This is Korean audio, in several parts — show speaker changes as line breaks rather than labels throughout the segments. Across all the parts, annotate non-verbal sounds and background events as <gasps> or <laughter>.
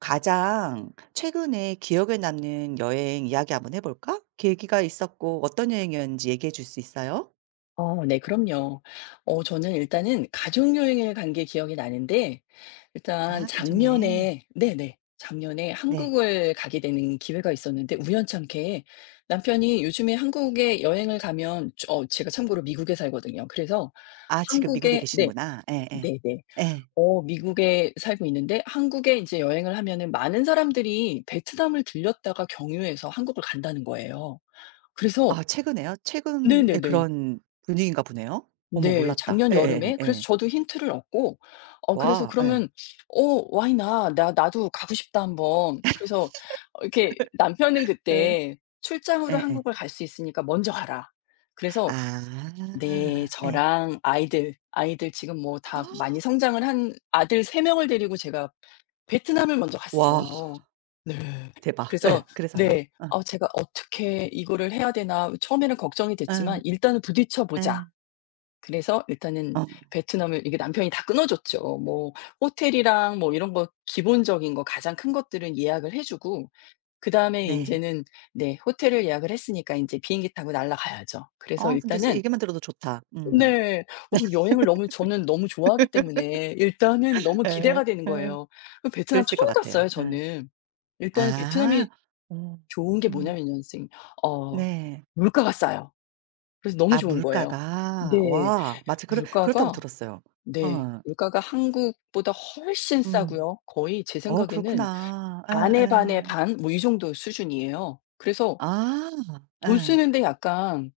가장 최근에 기억에 남는 여행 이야기 한번 해 볼까? 계기가 있었고 어떤 여행이었는지 얘기해 줄 수 있어요?
네, 그럼요. 저는 일단은 가족 여행을 간 게 기억이 나는데, 일단
아, 가족여행.
작년에, 네네. 작년에
네.
한국을 가게 되는 기회가 있었는데 우연찮게 남편이 요즘에 한국에 여행을 가면, 제가 참고로 미국에 살거든요. 그래서
아, 지금 미국에
한국에, 네.
계시는구나. 예예. 예.
네네.
예.
미국에 살고 있는데 한국에 이제 여행을 하면은 많은 사람들이 베트남을 들렸다가 경유해서 한국을 간다는 거예요. 그래서
아, 최근에요? 최근에
네네네.
그런 분위기인가 보네요. 어머,
네.
몰랐다.
작년
예예예 예.
여름에,
예.
그래서
예.
저도 힌트를 얻고, 그래서,
와 예.
그러면 why not? 나 나도 가고 싶다 한번." 그래서 이렇게 남편은
예.
그때 "출장으로
예예.
한국을 갈 수 있으니까 먼저 가라." 그래서 네,
아 예.
저랑 아이들 지금 뭐 다 많이 성장을 한 아들 세 명을 데리고 제가 베트남을 먼저
와
갔어요. 네.
대박.
그래서
예. 그래서요?
네.
어.
제가, '어떻게 이거를 해야 되나.' 처음에는 걱정이 됐지만,
어.
'일단은 부딪혀 보자.'
예.
그래서 일단은
어.
베트남을, 이게 남편이 다 끊어줬죠. 뭐 호텔이랑 뭐 이런 거 기본적인 거, 가장 큰 것들은 예약을 해 주고, 그다음에
네.
인제는 네, 호텔을 예약을 했으니까 인제 비행기 타고 날아가야죠. 그래서
근데
일단은
얘기만 들어도 좋다. 음.
네. 그 여행을 너무, 저는 너무 좋아하기
<laughs>
때문에 일단은 너무
예.
기대가 되는
예.
거예요. 그 베트남
그랬을 것
처음
같아요.
갔어요
예.
저는. 일단
아.
베트남이
어.
좋은 게
음.
뭐냐면요, 선생님. 어
네.
물가가 싸요. 그래서 너무
아,
좋은 거예요.
물가가.
네.
와 마치 그렇다고
물가가
들었어요.
네.
어.
물가가 한국보다 훨씬
음.
싸고요. 거의 제
어,
생각에는
그렇구나.
반에 반에
예예.
반 뭐 이 정도 수준이에요. 그래서
아.
돈
예.
쓰는데 약간,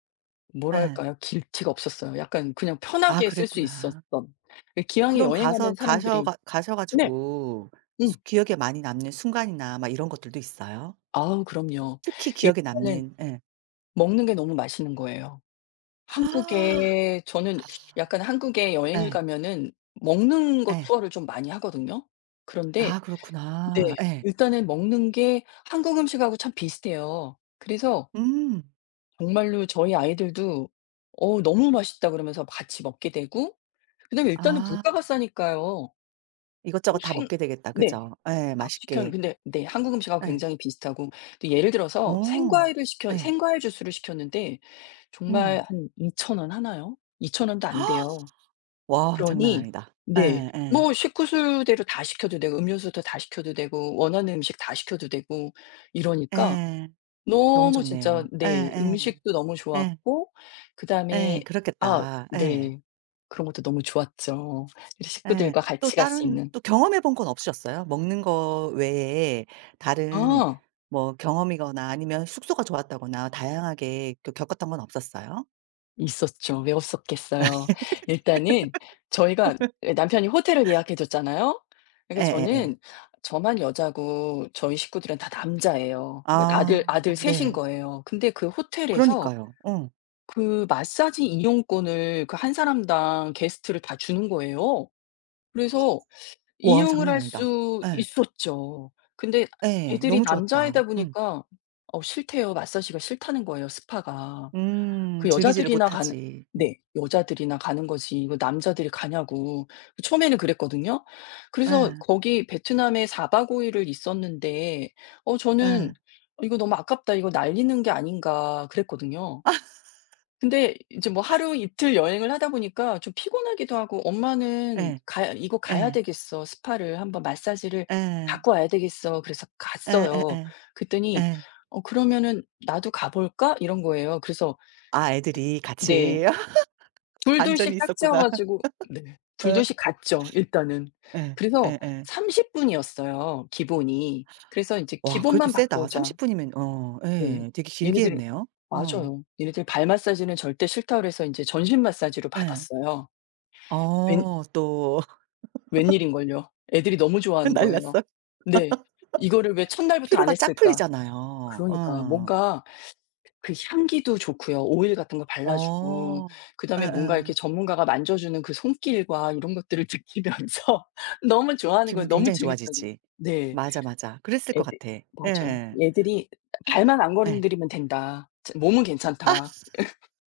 예.
뭐랄까요? 길티가 없었어요. 약간 그냥
아,
편하게 쓸 수
그랬구나.
있었던. 예, 기왕에
그럼
여행
가서
가는 사람들이
가셔
네.
가지고
음.
수 기억에 많이 남는 순간이나 막 이런 것들도 있어요?
아우 그럼요.
특히 기억에
일단은
남는 예.
먹는 게 너무 맛있는 거예요.
아.
한국에 저는 약간 한국에 여행을
예.
가면은 먹는 거
예.
투어를 좀 많이 하거든요. 그런데
아,
네.
그렇구나. 예.
일단은 먹는 게 한국 음식하고 참 비슷해요. 그래서
음.
정말로 저희 아이들도 너무 맛있다." 그러면서 같이 먹게 되고, 그다음에 일단은
아.
물가가 싸니까요. 뭐
이것저것 다
생
먹게 되겠다,
네.
그죠? 예,
밥 시켰
맛있게.
근데 네 한국 음식하고
예.
굉장히 비슷하고, 또 예를 들어서
어. 예.
생과일 주스를 시켰는데
음.
정말 한 2,000원 하나요? 2,000 원도 안 돼요.
<gasps> 와 장난
그러니
아니다.
네.
예예. 예.
뭐 식구수대로 다 시켜도 되고, 음료수도 다 시켜도 되고, 원하는 음식 다 시켜도 되고, 이러니까
예. 너무
너무 진짜
좋네요.
네
예예.
음식도 너무
예. 예.
좋았고,
예,
그다음에 아
그렇겠다. 예.
네. 그런 것도 너무 좋았죠. 이제
예.
식구들과
또
같이 갈 수
다른
있는.
또 경험해 본 건 없으셨어요? 먹는 거 외에 다른,
아.
뭐 경험이거나 아니면 숙소가 좋았다거나 다양하게 그 겪었던 건 없었어요?
있었죠. 왜 없었겠어요. 일단은 저희가 예
<laughs>
남편이 호텔을 예약해 줬잖아요. 그러니까
예예예.
저는, 저만 여자고 저희 식구들은 다 남자예요. 그러니까 아들
아
아들 셋인
네.
거예요. 근데 그 호텔에서
그러니까요. 어.
그 마사지 이용권을, 그 한 사람당 게스트를 다 주는 거예요. 그래서
와
이용을
장난
할
아니다.
수
예.
있었죠. 근데
예.
애들이
너무 좋았다.
남자애다
음.
보니까, 싫대요. 마사지가 싫다는 거예요, 스파가.
음.
그
즐기지를
여자들이나 가는
못하지. 음.
네. 여자들이나 가는 거지 이거 남자들이 가냐고. 그 처음에는 그랬거든요. 그래서
예.
거기 베트남에 사박고 일을 있었는데, 저는
예.
'이거 너무 아깝다. 이거 날리는 게 아닌가.' 그랬거든요.
<laughs>
근데 이제 뭐 하루 이틀 여행을 하다 보니까 좀 피곤하기도 하고, 엄마는
예.
가 이거 가야
예.
되겠어. 스파를 한번, 마사지를
예.
받고 와야 되겠어." 그래서
예예예.
갔어요.
예. 예,
그랬더니
예.
그러면은 나도 가 볼까?" 이런 거예요. 그래서
아, 애들이 같이
네.
<laughs>
둘둘씩
반전이
짝지어
있었구나.
가지고 네.
어, 예.
둘둘씩 갔죠 일단은.
예.
그래서
예예.
30 분이었어요 기본이. 그래서 인제
와, 그래도
기본만 받고
세다.
오자.
30 분이면, 어
네.
예. 되게 길게
얘네들이
했네요. 어.
맞아요. 얘네들 발 마사지는 절대 싫다, 그래서 인제 전신 마사지로
예.
받았어요. 웬
어, 또 <laughs>
웬일인걸요. 애들이 너무 좋아하는 거예요.
날랐어요?
네. '이거를 왜 첫날부터 안
피로가 쫙
했을까?'
풀리잖아요.
그러니까
어.
뭔가 그 향기도 좋고요. 오일 같은 거 발라 주고,
어.
그다음에 뭔가 이렇게
예예.
전문가가 만져 주는 그 손길과 이런 것들을 느끼면서 <laughs> 너무 좋아하는 거예요.
기분
너무
굉장히
재밌다고.
좋아지지.
네.
맞아, 맞아. 그랬을 것
애들
같아. 예.
맞아요. 애들이 "발만 안
예.
건드리면 된다. 몸은
아
괜찮다."
<laughs>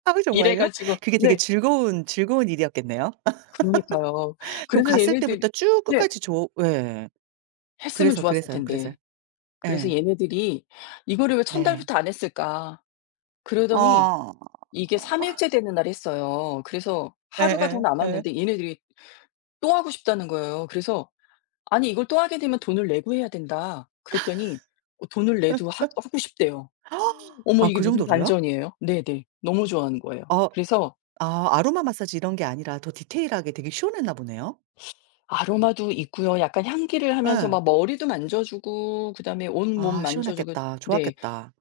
아,
이래
정말요?
가지고
그게 되게
네.
즐거운 일이었겠네요.
그러니까요.
<laughs> 그럼
그래서
갔을 때부터
얘네들이
쭉
네.
끝까지 좋 예.
했으면 좋았을
그래서요.
텐데. 그래서
예.
얘네들이 '이거를 왜
네.
첫날부터 안 했을까?' 그러더니
어.
이게 3 일째 되는 날 했어요. 그래서 하루가 더
예예 예. 예.
남았는데 얘네들이 또 하고 싶다는 거예요. 그래서 "아니 이걸 또 하게 되면 돈을 내고 해야 된다." 그랬더니 돈을 내도 하 하고 싶대요. 어.
<gasps>
어머
아,
이게
그
무슨
정도로요?
반전이에요. 네네. 너무 좋아하는 거예요.
어
그래서
아, 아로마 마사지 이런 게 아니라 더 디테일하게 되게 시원했나 보네요.
아로마도 있고요. 약간 향기를 하면서
예.
막 머리도 만져 주고, 그다음에 온몸
아,
만져 주고
시원했겠다.
네.
좋았겠다.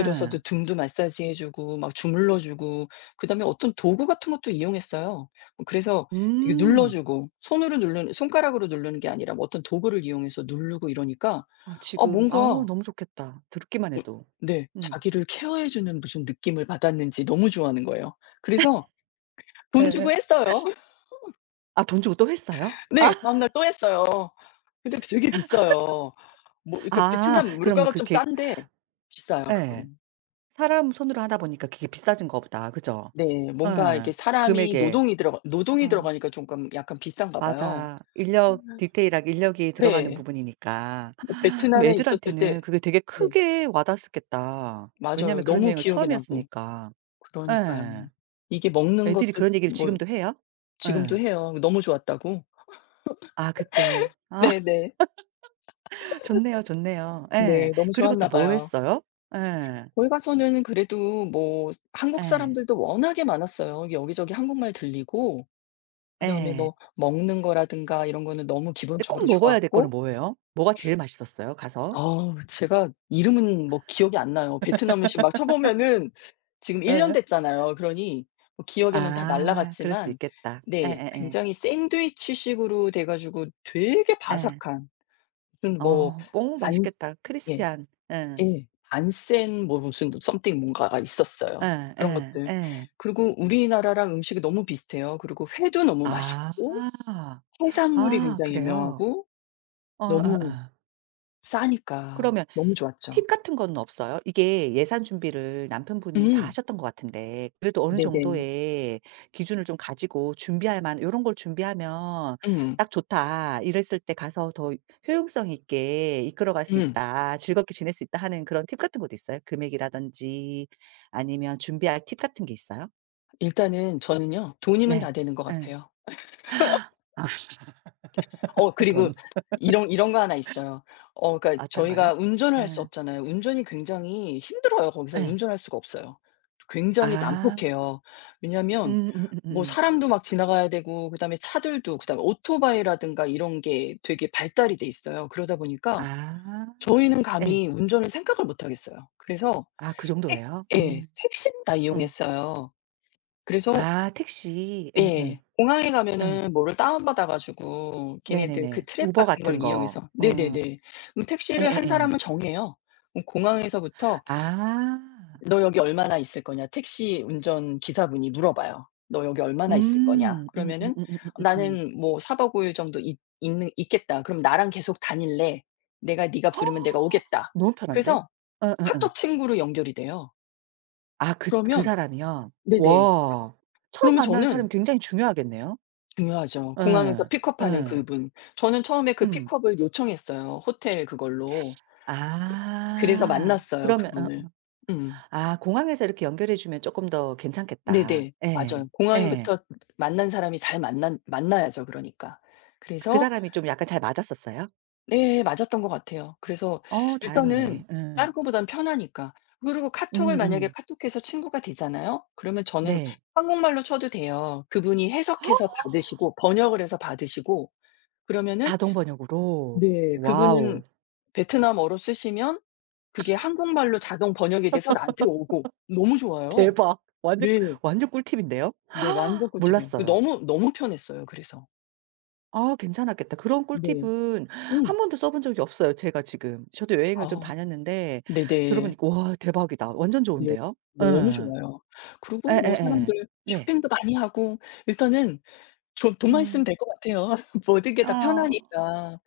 예.
등도 마사지해 주고 막 주물러 주고, 그다음에 어떤 도구 같은 것도 이용했어요. 뭐 그래서 이게 눌러
음.
주고, 손으로 누르는, 손가락으로 누르는 게 아니라 뭐 어떤 도구를 이용해서 누르고 이러니까,
아
아
지금, 아우
뭔가
너무 좋겠다, 듣기만
어
해도.
네
음.
자기를 케어해 주는 무슨 느낌을 받았는지 너무 좋아하는 거예요. 그래서 돈 주고
예
했어요. <laughs>
아, 돈 주고 또 했어요? 아
네. 다음 날 또 했어요. 근데 되게 비싸요. 뭐 이렇게
아,
베트남
그럼
물가가 좀
그게
싼데 비싸요
예.
그거는.
사람 손으로 하다 보니까 그게 비싸진 거 보다, 그죠?
네. 뭔가 이게
예.
사람이
금액에.
노동이
어
들어가니까 조금 약간 비싼가 봐요.
맞아. 인력,
음.
디테일하게 인력이 들어가는
네.
부분이니까.
뭐
<gasps> 그럼
베트남에 있었을 때
애들한테는 그게 되게
네.
크게 와닿았겠다, 왜냐하면
맞아요.
그런
너무
여행을
기억에 남고.
처음이었으니까.
그러니까요.
예.
이게 먹는
애들이
것도
그런 얘기를
뭐
지금도 해요?
지금도
예.
해요, 너무 좋았다고.
아 그때. 아.
네네.
좋네요, 좋네요. 예.
네. 너무
그리고 또
좋았나
뭐
봐요.
했어요? 예.
거기 가서는 그래도 뭐 한국
예.
사람들도 워낙에 많았어요. 여기저기 한국말 들리고, 그다음에
예.
뭐 먹는 거라든가 이런 거는 너무
근데 꼭
기본적으로
먹어야 될 거는
좋았고,
뭐예요? 뭐가 제일 맛있었어요, 가서?
아 제가 이름은 뭐 기억이 안 나요. 베트남 음식 막 쳐 보면은 지금 1년
예.
됐잖아요. 그러니 뭐 기억에는 다
아, 그럴 수
날아갔지만
있겠다.
네
예예예. 예.
굉장히 샌드위치 식으로 돼 가지고 되게
예, 예.
바삭한 무슨 뭐
어어
반
맛있겠다.
예
크리스피한. 예.
예 반센 뭐 무슨 something 뭔가가
예
있었어요.
예
그런 것들.
예.
그리고 우리나라랑 음식이 너무 비슷해요. 그리고 회도 너무
아.
맛있고 해산물이
아,
굉장히
그래요?
유명하고
어
너무,
예예.
싸니까
그러면
너무 좋았죠.
팁 같은 건 없어요? 이게 예산 준비를 남편분이 다
음.
하셨던 것 같은데, 그래도 어느
네네.
정도의 기준을 좀 가지고 준비할 만한 런걸 준비하면
음.
딱 좋다. 이랬을 때 가서 더 효용성 있게 이끌어갈 수
음.
있다. 즐겁게 지낼 수 있다.' 하는 그런 팁 같은 것도 있어요? 금액이라든지 아니면 준비할 팁 같은 게 있어요?
일단은 저는요. 돈이면
네.
다 되는 것
예.
같아요.
아. <laughs>
그리고
돈.
이런 거 하나 있어요. 그러니까
어떤가요?
저희가 운전을 할 수
예.
없잖아요. 운전이 굉장히 힘들어요. 거기서
예.
운전할 수가 없어요. 굉장히
아.
난폭해요. 왜냐하면
음음음음음.
뭐 사람도 막 지나가야 되고, 그다음에 차들도, 그다음에 오토바이라든가 이런 게 되게 발달이 돼 있어요. 그러다 보니까
아.
저희는
예.
감히 운전을 생각을 못 하겠어요. 그래서
아, 그
택
정도예요?
예
음.
택시다
어.
이용했어요. 그래서
아, 택시.
예.
응응.
공항에
예.
가면은 뭐를 다운받아 가지고 걔네들 그
네네네.
트랩
우버
같은
같은
걸
거.
이용해서
어.
네네네. 그럼 택시를 한
예예예.
사람을 정해요. 그럼 공항에서부터
아.
"너 여기 얼마나 있을 거냐?" 택시 운전 기사분이 물어봐요. "너 여기 얼마나 있을 거냐?"
음.
그러면은
음음음음음음음.
"나는 뭐 4박 5일 정도 있 있는 있겠다." "그럼 나랑 계속 다닐래? 내가, 네가 부르면 내가
<gasps>
오겠다."
너무 편한데?
그래서
예예예.
카톡 친구로 연결이 돼요.
아, 그 그
그러면
사람이요?
네네.
와. 처음
그러면
만나는 사람이
저는
굉장히 중요하겠네요.
중요하죠. 공항에서
예.
픽업하는
예.
그분. 저는 처음에 그
음.
픽업을 요청했어요, 호텔 그걸로. 그 그래서
아.
만났어요,
그러면
그분을.
어
음.
아, 공항에서 이렇게 연결해 주면 쪼끔 더 괜찮겠다.
네네.
예.
맞아요.
예.
공항에부터 만난 사람이 잘 만난 만나야죠, 그러니까.
그
그래서
사람이 좀 약간 잘 맞았었어요?
네 맞았던 것 같아요. 그래서
어,
일단은
다행이네. 예.
다른 것보단 편하니까. 그리고 카톡을 만약에
음음.
카톡해서 친구가 되잖아요? 그러면 저는
네.
한국말로 쳐도 돼요. 그분이 해석해서
<gasps>
받으시고, 번역을 해서 받으시고, 그러면은
자동 번역으로.
네.
와우.
그분은 베트남어로 쓰시면 그게 한국말로 자동 번역이 돼서 나한테 오고, 너무 좋아요.
대박. 완전
네.
완전 꿀팁인데요.
네. 완전
<gasps>
꿀팁이에요. 그
몰랐어요.
너무 편했어요 그래서.
아, 괜찮았겠다. 그런
네.
꿀팁은
음.
한 번도 써본 적이 없어요, 제가 지금. 저도 여행을 좀
아
다녔는데 들어
네네.
보니까 와 대박이다. 완전
네.
좋은데요.
너무
예.
좋아요. 그리고 뭐
예예예.
사람들
네.
쇼핑도 많이 하고, 일단은 저 돈만 있으면
음.
될 것 같아요. <laughs> 모든 게 다
어
편하니까.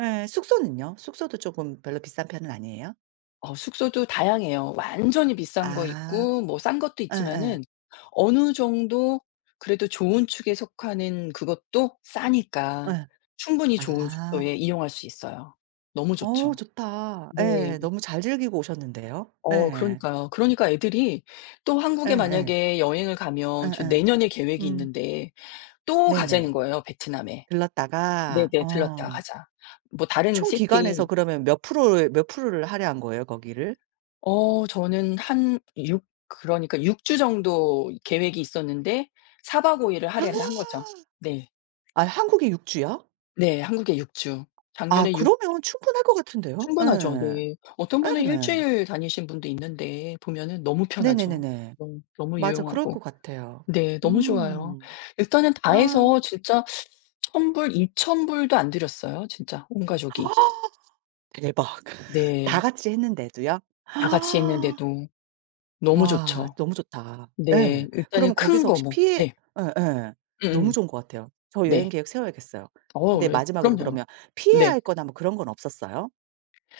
예. 숙소는요? 숙소도 쪼금 별로 비싼 편은 아니에요?
숙소도 다양해요. 완전히 비싼 거
아.
있고 뭐 싼 것도
예예.
있지만은 어느 정도 그래도 좋은 축에 속하는 그것도 싸니까
예.
충분히 좋은
아.
숙소에 이용할 수 있어요. 너무
어
좋죠.
좋다.
네.
예. 너무 잘 즐기고 오셨는데요. 예.
그러니까요. 그러니까 애들이 또 한국에
예예.
만약에 여행을 가면, 저
예예.
내년에 계획이
음.
있는데, 또 가자는
네네.
거예요 베트남에.
들렀다가
"네네. 들렀다
어
가자." 뭐 다른
총 기간에서
시티
그러면 몇 프로를 할애한 거예요 거기를?
저는 한 6 그러니까 육 주 정도 계획이 있었는데 4박 5 일을 할애를 한 거죠. 네.
아, 한국에 6 주요?
네. 한국에 6 주.
아,
작년에 6
그러면 충분할 것 같은데요.
충분하죠.
예.
네. 어떤 분은 일
예.
주일 다니신 분도 있는데 보면은 너무 편하죠.
네네네네.
너무
맞아. 그럴 것
유용하고.
같아요.
네. 너무 좋아요.
음.
일단은 다
아.
해서 진짜 1,000 불, 이천 불도 안 들였어요 진짜 온 가족이.
대박. <laughs> 다
네.
같이 했는데도요?
다 같이 했는데도 너무
와
좋죠.
너무 좋다.
네.
예.
일단은
그러면
큰
거기서
거
혹시
뭐.
피해
네.
예예. 너무
음음.
좋은 것 같아요. 저 여행
네.
계획 세워야겠어요. 근데
어 예.
마지막으로
그럼요.
그러면 피해야
네.
할 거나 뭐 그런 건 없었어요?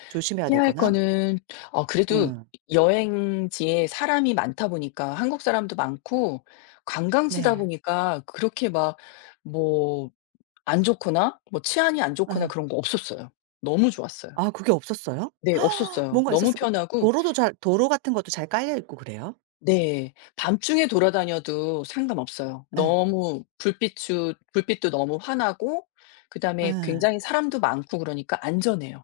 조심해야
피할
되거나?
거는 그래도
음.
여행지에 사람이 많다 보니까 한국 사람도 많고, 관광지다
네.
보니까 그렇게 막 뭐 안 좋거나 뭐 치안이 안 좋거나
예.
그런 거 없었어요. 너무 좋았어요.
아, 그게 없었어요?
네
<gasps>
없었어요.
뭔가
너무
있었을 것
편하고
도로도 잘 도로 같은 것도 잘 깔려 있고 그래요?
네 밤중에 돌아다녀도 상관없어요.
예.
너무 불빛추 불빛도 너무 환하고, 그다음에
예.
굉장히 사람도 많고 그러니까 안전해요.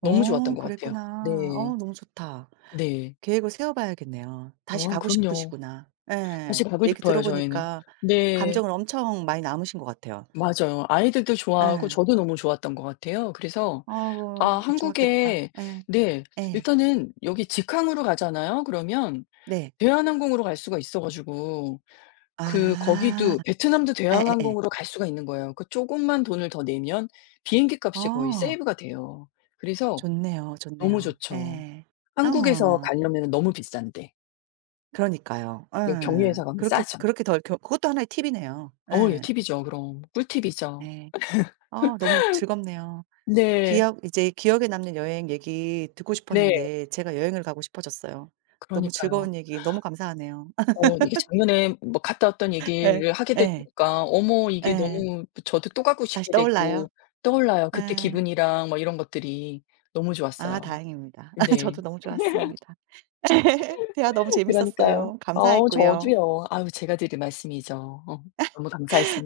너무 좋았던
어,
것 같아요.
그랬구나.
네.
어 너무 좋다.
네.
계획을 세워 봐야겠네요. 다시
아,
가고
그럼요.
싶으시구나.
다시
예.
가고
얘기 들어
싶어요 저희는.
보니까
네.
감정은 엄청 많이 남으신 것 같아요.
맞아요. 아이들도 좋아하고
예.
저도 너무 좋았던 것 같아요. 그래서
어,
아
우 좋았겠다.
한국에
예.
네,
예.
일단은 여기 직항으로 가잖아요 그러면.
네.
대한항공으로 갈 수가 있어 가지고, 그
아.
거기도 베트남도
예예예.
대한항공으로 갈 수가 있는 거예요. 그 조금만 돈을 더 내면 비행기 값이 거의
어.
세이브가 돼요. 그래서
좋네요,
너무
좋네요.
좋죠.
예.
한국에서
어.
가려면은 너무 비싼데
그러니까요.
여기
예.
경유해서 가면 싸죠.
그렇게 덜 겨 그것도 하나의 팁이네요.
예,
예.
팁이죠 그럼. 꿀팁이죠.
예. 아 너무 즐겁네요.
네.
기억에 남는 여행 얘기 듣고
네.
싶었는데 제가 여행을 가고 싶어졌어요. 너무
그러니까요.
즐거운 얘기 너무 감사하네요. <laughs>
이게 작년에 뭐 갔다 왔던
예.
얘기를 하게
예.
되니까 어머 이게
예.
너무 저도 또 가고
다시
싶게
떠올라요.
되고, 떠올라요. 그때
예.
기분이랑 뭐 이런 것들이 너무
아,
좋았어요.
다행입니다. <laughs>
네.
저도 너무 좋았습니다. <laughs> 대화 너무
<laughs> 그러니까요.
재밌었어요. 감사했고요.
저도요. 아유 제가 드릴 말씀이죠. 너무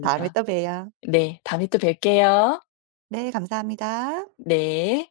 다음에 또 봬요.
네. 다음에 또 뵐게요.
네, 감사합니다.
네.